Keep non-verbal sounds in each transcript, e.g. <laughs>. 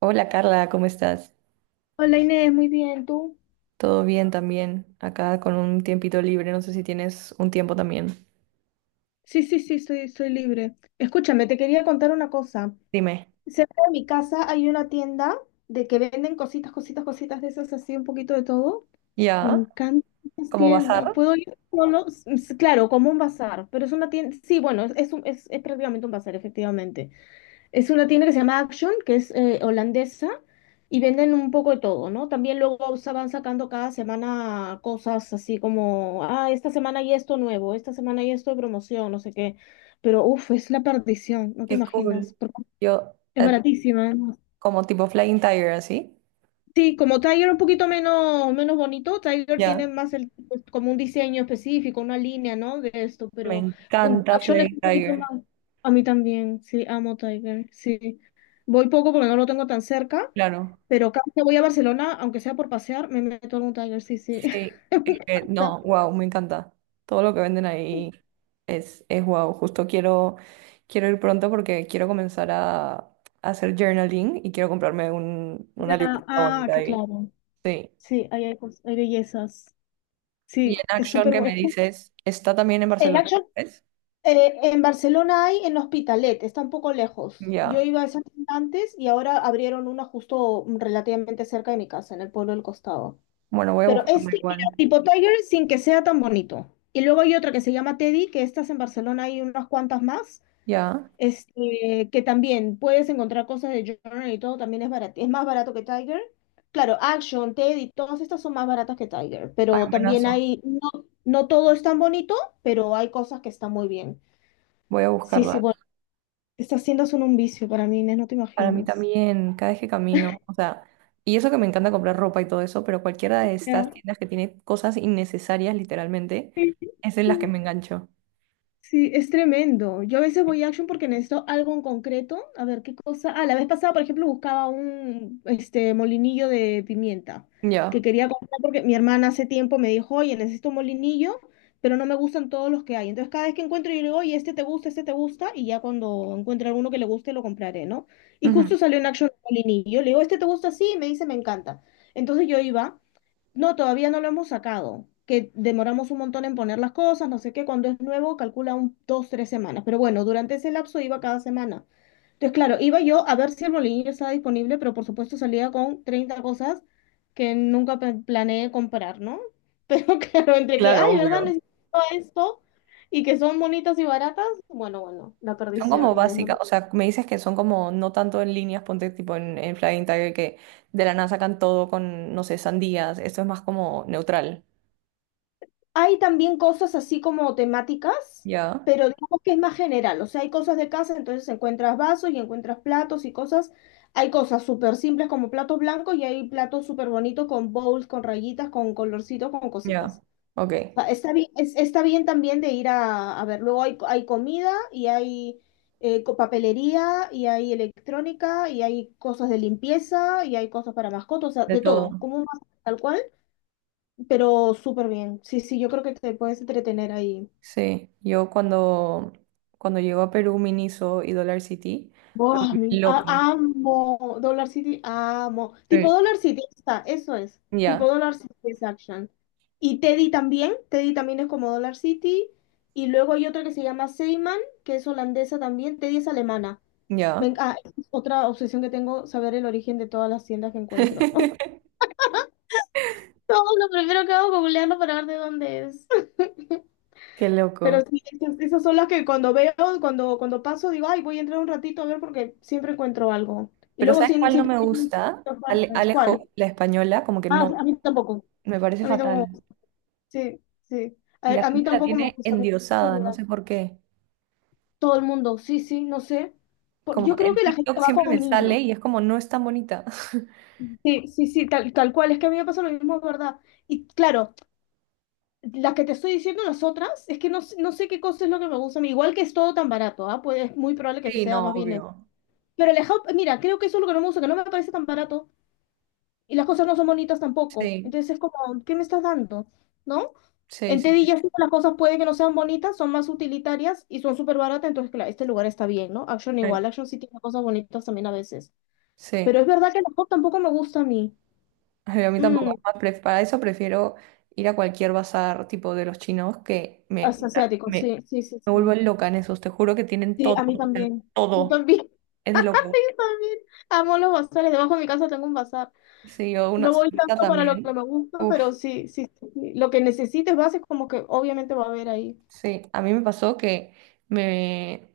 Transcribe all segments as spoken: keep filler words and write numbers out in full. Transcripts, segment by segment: Hola Carla, ¿cómo estás? Hola Inés, muy bien, ¿tú? ¿Todo bien también? Acá con un tiempito libre, no sé si tienes un tiempo también. Sí, sí, sí, estoy, estoy libre. Escúchame, te quería contar una cosa. Dime. Cerca de mi casa hay una tienda de que venden cositas, cositas, cositas de esas, así un poquito de todo. Me ¿Ya? encantan esas ¿Como tiendas. bazar? ¿Puedo ir solo? S- s- Claro, como un bazar, pero es una tienda, sí, bueno, es, es, un- es, es prácticamente un bazar, efectivamente. Es una tienda que se llama Action, que es eh, holandesa, y venden un poco de todo, ¿no? También luego sa- van sacando cada semana cosas así como, ah, esta semana hay esto nuevo, esta semana hay esto de promoción, no sé qué. Pero, uff, es la perdición, no te Qué imaginas, cool. porque Yo, es eh, baratísima. ¿No? como tipo Flying Tiger, así. Sí, como Tiger un poquito menos, menos bonito, Tiger tiene Ya. más el, pues, como un diseño específico, una línea, ¿no? De esto, Me pero um, encanta Action es Flying un poquito Tiger. más. A mí también, sí, amo Tiger, sí. Voy poco porque no lo tengo tan cerca, Claro. pero cada vez que voy a Barcelona, aunque sea por pasear, me meto en un Tiger, sí, sí. Sí. <laughs> Me Es que, encanta. no, wow, me encanta. Todo lo que venden ahí es, es wow. Justo quiero, quiero ir pronto porque quiero comenzar a, a hacer journaling y quiero comprarme un, una Ya, libreta ah, bonita que ahí. claro. Sí. Sí, ahí hay, cos- hay bellezas. Y Sí, en es Action súper que bueno. me dices, está también en En Barcelona, Action ¿ves? Eh, en Barcelona hay en Hospitalet, está un poco lejos. Yo Ya. iba a esa tienda antes y ahora abrieron una justo mm, relativamente cerca de mi casa, en el pueblo del costado. Bueno, voy a Pero es buscarla ti- mira, igual. tipo Tiger sin que sea tan bonito. Y luego hay otra que se llama Teddy, que estas en Barcelona hay unas cuantas más, Ya. este, que también puedes encontrar cosas de Journal y todo, también es barato, es más barato que Tiger. Claro, Action, Teddy, todas estas son más baratas que Tiger, Ay, pero también buenazo. hay, no, no todo es tan bonito, pero hay cosas que están muy bien. Voy a Sí, sí, buscarla. bueno. Estas tiendas son un vicio para mí, Inés, no te Para mí imaginas. también, cada vez que camino, o sea, y eso que me encanta comprar ropa y todo eso, pero cualquiera de estas Ya. tiendas que tiene cosas innecesarias, literalmente, Sí, sí, es en las que me engancho. sí, es tremendo. Yo a veces voy a Action porque necesito algo en concreto. A ver qué cosa. Ah, la vez pasada, por ejemplo, buscaba un este molinillo de pimienta que Ya. quería comprar porque mi hermana hace tiempo me dijo, oye, necesito un molinillo, pero no me gustan todos los que hay. Entonces, cada vez que encuentro, yo le digo, oye, este te gusta, este te gusta, y ya cuando encuentre alguno que le guste, lo compraré, ¿no? Y Ujú. justo salió en Action un molinillo. Le digo, este te gusta, sí, y me dice, me encanta. Entonces yo iba. No, todavía no lo hemos sacado, que demoramos un montón en poner las cosas, no sé qué, cuando es nuevo calcula un, dos, tres semanas, pero bueno, durante ese lapso iba cada semana. Entonces, claro, iba yo a ver si el bolillo estaba disponible, pero por supuesto salía con treinta cosas que nunca pe- planeé comprar, ¿no? Pero <laughs> claro, entre que, Claro, ay, ¿verdad? obvio. Necesito esto y que son bonitas y baratas, bueno, bueno, la Son como perdición, Inés, no. básicas, o sea, me dices que son como no tanto en líneas, ponte tipo en, en Flying Tiger que de la nada sacan todo con, no sé, sandías, esto es más como neutral. Hay también cosas así como temáticas, Ya, pero digamos que es más general. O sea, hay cosas de casa, entonces encuentras vasos y encuentras platos y cosas. Hay cosas súper simples como platos blancos y hay platos súper bonitos con bowls, con rayitas, con colorcitos, con ya, cositas. ok, O sea, está bien, es- está bien también de ir a, a ver. Luego hay, hay comida y hay eh, co- papelería y hay electrónica y hay cosas de limpieza y hay cosas para mascotas, o sea, de de todo. todo, como un bazar, tal cual, pero súper bien. Sí, sí, yo creo que te puedes entretener ahí. Sí, yo cuando, cuando llego a Perú, Miniso y Dollar City, me Buah, volví me- a- loca. amo Dollar City, amo. Tipo Sí. Dollar City, ahí está, eso es. Ya, Tipo Dollar City es Action. Y Teddy también, Teddy también es como Dollar City. Y luego hay otra que se llama Seiman, que es holandesa también. Teddy es alemana. Me ya. Enc- ah, es otra obsesión que tengo, saber el origen de todas las tiendas que encuentro. <laughs> <laughs> Todo lo primero que hago es googlearlo para ver de dónde es. Qué Pero loco. sí, esas, esas son las que cuando veo, cuando, cuando paso, digo, ay, voy a entrar un ratito a ver porque siempre encuentro algo. Y Pero luego ¿sabes siem- cuál no siempre, me tienen gusta? distintas Ale- marcas. ¿Cuál? Alejo, la española, como que Ah, no, a mí tampoco. me parece A mí fatal. tampoco. Sí, sí. Y la A, a mí gente la tampoco me tiene gusta. Me gusta el. endiosada, no sé por qué. Todo el mundo, sí, sí, no sé. Por- Como Yo creo en que la gente TikTok va siempre con me niños. sale y es como no es tan bonita. <laughs> Sí, sí, sí, tal, tal cual. Es que a mí me pasa lo mismo, es verdad. Y claro, las que te estoy diciendo, las otras, es que no, s- no sé qué cosa es lo que me gusta a mí. Igual que es todo tan barato, ¿ah? Pues es muy probable que Sí, sea no, más bien. obvio. Pero el Hub, mira, creo que eso es lo que no me gusta, que no me parece tan barato y las cosas no son bonitas tampoco. Sí, Entonces es como, ¿qué me estás dando? ¿No? sí, En sí, Teddy sí. ya sí las cosas puede que no sean bonitas, son más utilitarias y son súper baratas, entonces claro, este lugar está bien, ¿no? Action Sí. igual, Action sí tiene cosas bonitas también a veces. Sí. Pero es verdad que el Hub tampoco me gusta a mí. Ay, a mí tampoco. Mm, Es más, para eso prefiero ir a cualquier bazar tipo de los chinos que me, as- Asiático, me, sí, sí, sí, me vuelvo sí. loca en esos. Te juro que tienen Sí, todo, a mí o sea, también. Yo todo. también. Es de <laughs> loco. Yo también. Amo los bazares. Debajo de mi casa tengo un bazar. Sí, yo una No voy cerveza tanto para lo que también. me gusta, Uf, pero sí, sí, sí, sí. Lo que necesites base como que obviamente va a haber ahí. sí. A mí me pasó que me,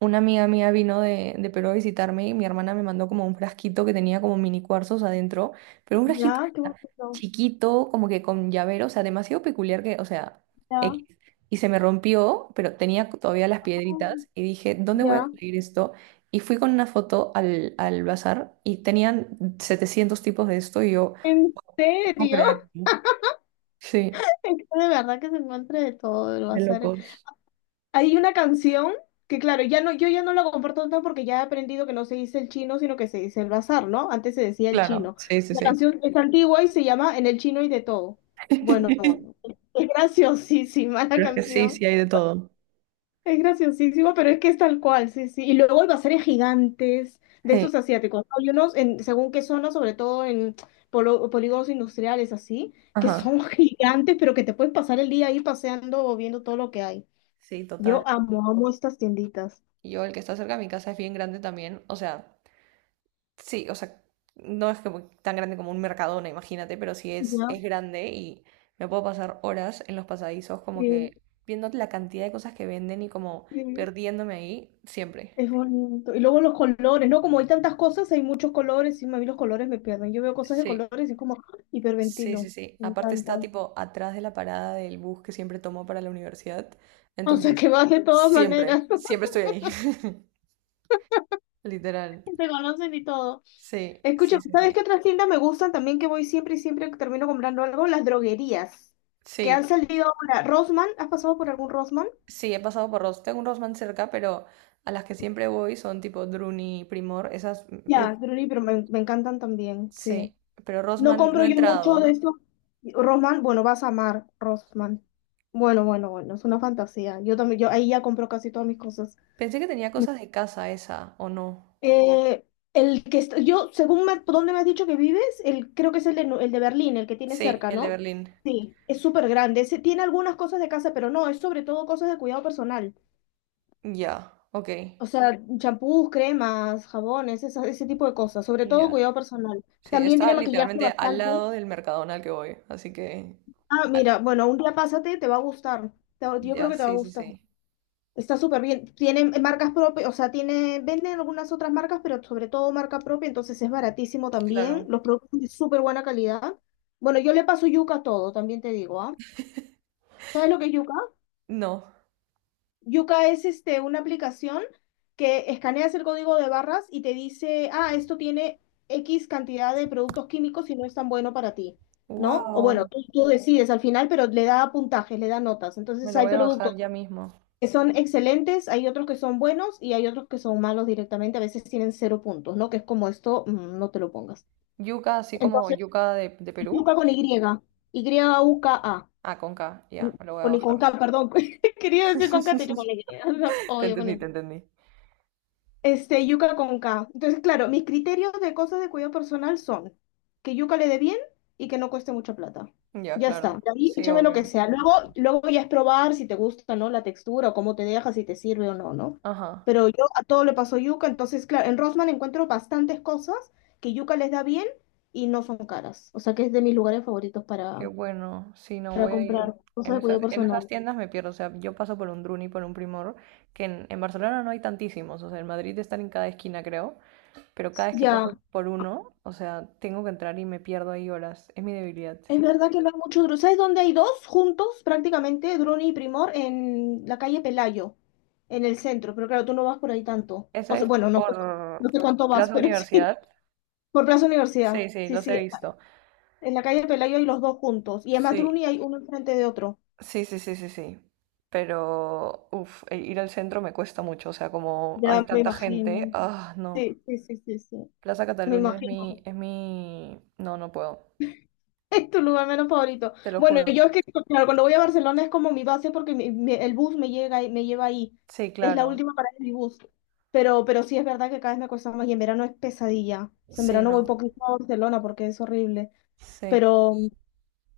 Una amiga mía vino de, de Perú a visitarme y mi hermana me mandó como un frasquito que tenía como mini cuarzos adentro, pero un frasquito Ya, qué bonito. chiquito, como que con llavero, o sea, demasiado peculiar que, o sea, Ya, X. Y se me rompió, pero tenía todavía las ay, piedritas y dije, ¿dónde voy a ya. conseguir esto? Y fui con una foto al, al bazar y tenían setecientos tipos de esto y yo, ¿En no puedo serio? <laughs> creerlo. Sí, Es que de verdad que se encuentra de todo, lo va a de hacer. locos. Hay una canción que, claro, ya no, yo ya no la comparto tanto porque ya he aprendido que no se dice el chino, sino que se dice el bazar, ¿no? Antes se decía el Claro, chino. sí, sí, La sí. canción es antigua y se llama En el chino y de todo. Bueno, <laughs> bueno. Es <laughs> graciosísima la Pero es que sí, canción. sí hay de todo. Es graciosísimo, pero es que es tal cual, sí, sí. Y luego hay baseres gigantes de Sí, estos asiáticos. ¿No? Hay unos, en, según qué zona, sobre todo en polo- polígonos industriales, así, que ajá. son <laughs> gigantes, pero que te puedes pasar el día ahí paseando o viendo todo lo que hay. Sí, total. Yo amo, amo estas tienditas. Y yo, el que está cerca de mi casa es bien grande también. O sea, sí, o sea, no es como tan grande como un Mercadona, imagínate, pero sí es, Ya. es grande y me puedo pasar horas en los pasadizos como Sí, que viendo la cantidad de cosas que venden y como sí, perdiéndome ahí siempre. es bonito. Y luego los colores, ¿no? Como hay tantas cosas, hay muchos colores, y a mí los colores me pierden. Yo veo cosas de Sí, colores y es como sí, sí, hiperventilo. sí. Me Aparte está encanta. tipo atrás de la parada del bus que siempre tomo para la universidad. O sea Entonces, que vas de todas siempre, maneras, <laughs> siempre estoy ahí. <laughs> Literal. te conocen y todo. Sí, Escucha, sí, sí, ¿sabes sí. qué otras tiendas me gustan también que voy siempre y siempre que termino comprando algo? Las droguerías, que han Sí, salido ahora. Rosman, ¿has pasado por algún Rosman? sí, he pasado por Ross. Tengo un Rossmann cerca, pero a las que siempre voy son tipo Druni, Primor, esas, mm, uf, Ya, Druli, pero me, me encantan también, sí. sí. Pero No Rossmann no compro he yo mucho entrado. de esto. Rosman, bueno, vas a amar Rosman. Bueno, bueno, bueno, es una fantasía. Yo también, yo ahí ya compro casi todas mis cosas. Pensé que tenía cosas de casa esa, ¿o no? Eh, el que está, yo, según me- por dónde me has dicho que vives, el, creo que es el de, Nu- el de Berlín, el que tiene Sí, cerca, el de ¿no? Berlín. Sí, es súper grande. Ese tiene algunas cosas de casa, pero no, es sobre todo cosas de cuidado personal. Ya, ok. O sea, champús, cremas, jabones, esa- ese tipo de cosas. Sobre todo Ya. cuidado personal. Sí, También está tiene maquillaje literalmente al bastante. lado del Mercadona al que voy, así que... Ah, al- mira, bueno, un día pásate, te va a gustar. Te va- yo creo Ya, que te va a sí, sí, gustar. sí. Está súper bien. Tienen marcas propias, o sea, tiene, venden algunas otras marcas, pero sobre todo marca propia, entonces es baratísimo también. Claro. Los productos son de súper buena calidad. Bueno, yo le paso yuca a todo, también te digo, ¿ah? ¿Sabes lo que es yuca? No. Yuca es este, una aplicación que escaneas el código de barras y te dice, ah, esto tiene X cantidad de productos químicos y no es tan bueno para ti, ¿no? O bueno, Wow. tú, tú decides al final, pero le da puntajes, le da notas. Me Entonces lo hay voy a productos bajar ya mismo. que son excelentes, hay otros que son buenos y hay otros que son malos directamente, a veces tienen cero puntos, ¿no? Que es como esto, mm, no te lo pongas. Yuca, así como Entonces, yuca de, de Perú. yuca con Y, Y-U-K-A, Ah, con K, ya, me lo voy a con, y con bajar. K, perdón, <laughs> quería decir con K, te he dicho con Y, <laughs> no, <laughs> Te obvio con entendí, te Y. entendí. Este, yuca con K. Entonces, claro, mis criterios de cosas de cuidado personal son que yuca le dé bien y que no cueste mucha plata. Ya, Ya está. claro. De ahí Sí, échame lo que obvio. sea. Luego, luego ya es probar si te gusta, ¿no? La textura, o cómo te deja, si te sirve o no, ¿no? Ajá. Pero yo a todo le paso yuca, entonces, claro, en Rosman encuentro bastantes cosas que yuca les da bien y no son caras. O sea que es de mis lugares favoritos Qué para, bueno. Sí, no para voy a ir. comprar cosas En de esas, cuidado en esas personal. tiendas me pierdo. O sea, yo paso por un Druni, por un Primor, que en, en Barcelona no hay tantísimos. O sea, en Madrid están en cada esquina, creo. Pero cada vez que Ya, paso por uno, o sea, tengo que entrar y me pierdo ahí horas. Es mi debilidad. es verdad que no hay mucho Dru. ¿Sabes dónde hay dos juntos prácticamente, Druni y Primor, en la calle Pelayo, en el centro? Pero claro, tú no vas por ahí tanto. Esa O sea, es bueno, no sé, por no sé cuánto vas, Plaza pero sí. <laughs> Universidad. Por Plaza Universidad. Sí, sí, Sí, los he sí. visto. En la calle Pelayo hay los dos juntos. Y además Sí, Druni hay uno enfrente de otro. sí, sí, sí, sí, sí. Pero, uff, ir al centro me cuesta mucho. O sea, como hay Ya me tanta gente, imagino. ah, no. Sí, sí, sí, sí, sí. Plaza Me Cataluña es imagino. mi, es mi... No, no puedo. <laughs> Es tu lugar menos favorito. Te lo Bueno, juro. yo es que, claro, cuando voy a Barcelona es como mi base porque mi- mi- el bus me llega, y me lleva ahí. Sí, Es la claro. última parada de mi bus. Pero, pero sí es verdad que cada vez me cuesta más y en verano es pesadilla. O sea, en Sí, verano no. voy poquito a Barcelona porque es horrible. Sí. Pero,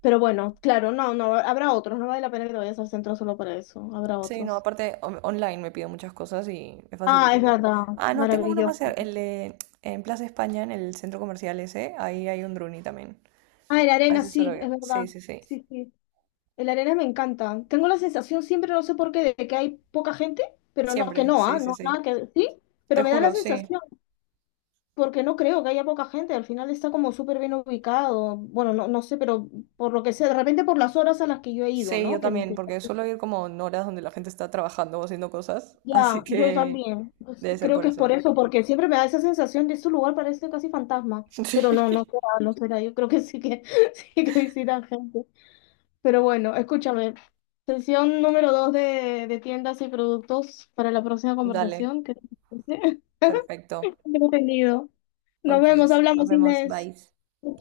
pero bueno, claro, no, no, habrá otros. No vale la pena que te vayas al centro solo para eso. Habrá Sí, no. otros. Aparte, on- online me pido muchas cosas y es Ah, es facilísimo. verdad. Ah, no, tengo uno más, cer- Maravilloso. el de, en Plaza España, en el centro comercial ese, ahí hay un Druni también. Ah, en la A arena, ese suelo sí, ir. es verdad. Sí, sí, sí. Sí, sí. El Arenas me encanta. Tengo la sensación siempre, no sé por qué, de que hay poca gente, pero no, que Siempre. no, Sí, ¿ah? sí, No, nada sí. que sí, Te pero me da la juro, sí. sensación, porque no creo que haya poca gente. Al final está como súper bien ubicado. Bueno, no, no sé, pero por lo que sé, de repente por las horas a las que yo he ido, Sí, yo ¿no? Que, también, que- porque suelo ir como en horas donde la gente está trabajando o haciendo cosas, así Ya, yo que también. Pues, debe ser creo por que es eso. por eso, porque siempre me da esa sensación de este lugar parece casi fantasma. Pero no, no <laughs> Sí. será, no será. Yo creo que sí que <laughs> sí que visitan gente. Pero bueno, escúchame. Sesión número dos de, de tiendas y productos para la próxima Dale, conversación. ¿Qué te parece? <laughs> perfecto. Entretenido. Nos vemos, Okis, nos hablamos, vemos, Inés. bye.